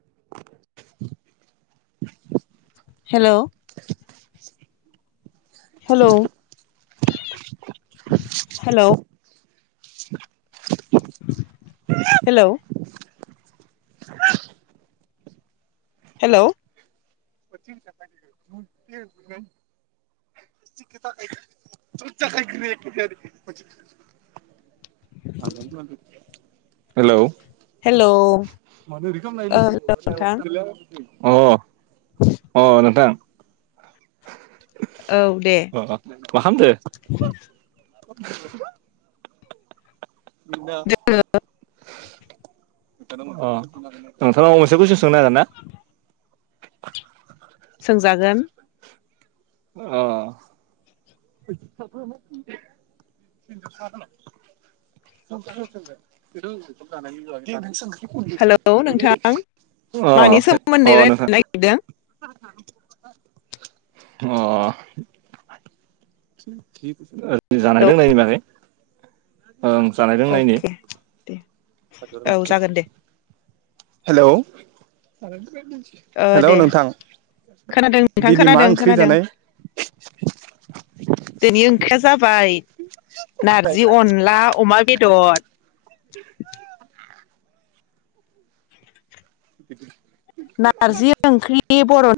[inaudible] Hello. Hello hello. Hello. Hello. [inaudible] [inaudible] [inaudible] Hello. Hello. [inaudible] ओ hello नोंथां अ। अ नोंथां। औ दे अ मा खामदो? [inaudible] [inaudible] अ जोङो नोंथांनाव मोनसे कुयसन सोंनो हागोन ना? सोंजागोन। अ। [unintelligible] हेलौ नोंथां मानि अ अ सोमोन्दै नोंथां रायज्लायनो नागिरदों? अ जानाय हेलौ लोंनायनि बागै ओं जानायदों अके दे औ लोंनायनि जागोन दे हेलौ ओ दे नोंथां खोनादों नोंथां खोनादों खोनादों दिनि ओंख्रिया जाबाय नारजि अनला अमा बेदद। [inaudible] नारजि ओंख्रि बर'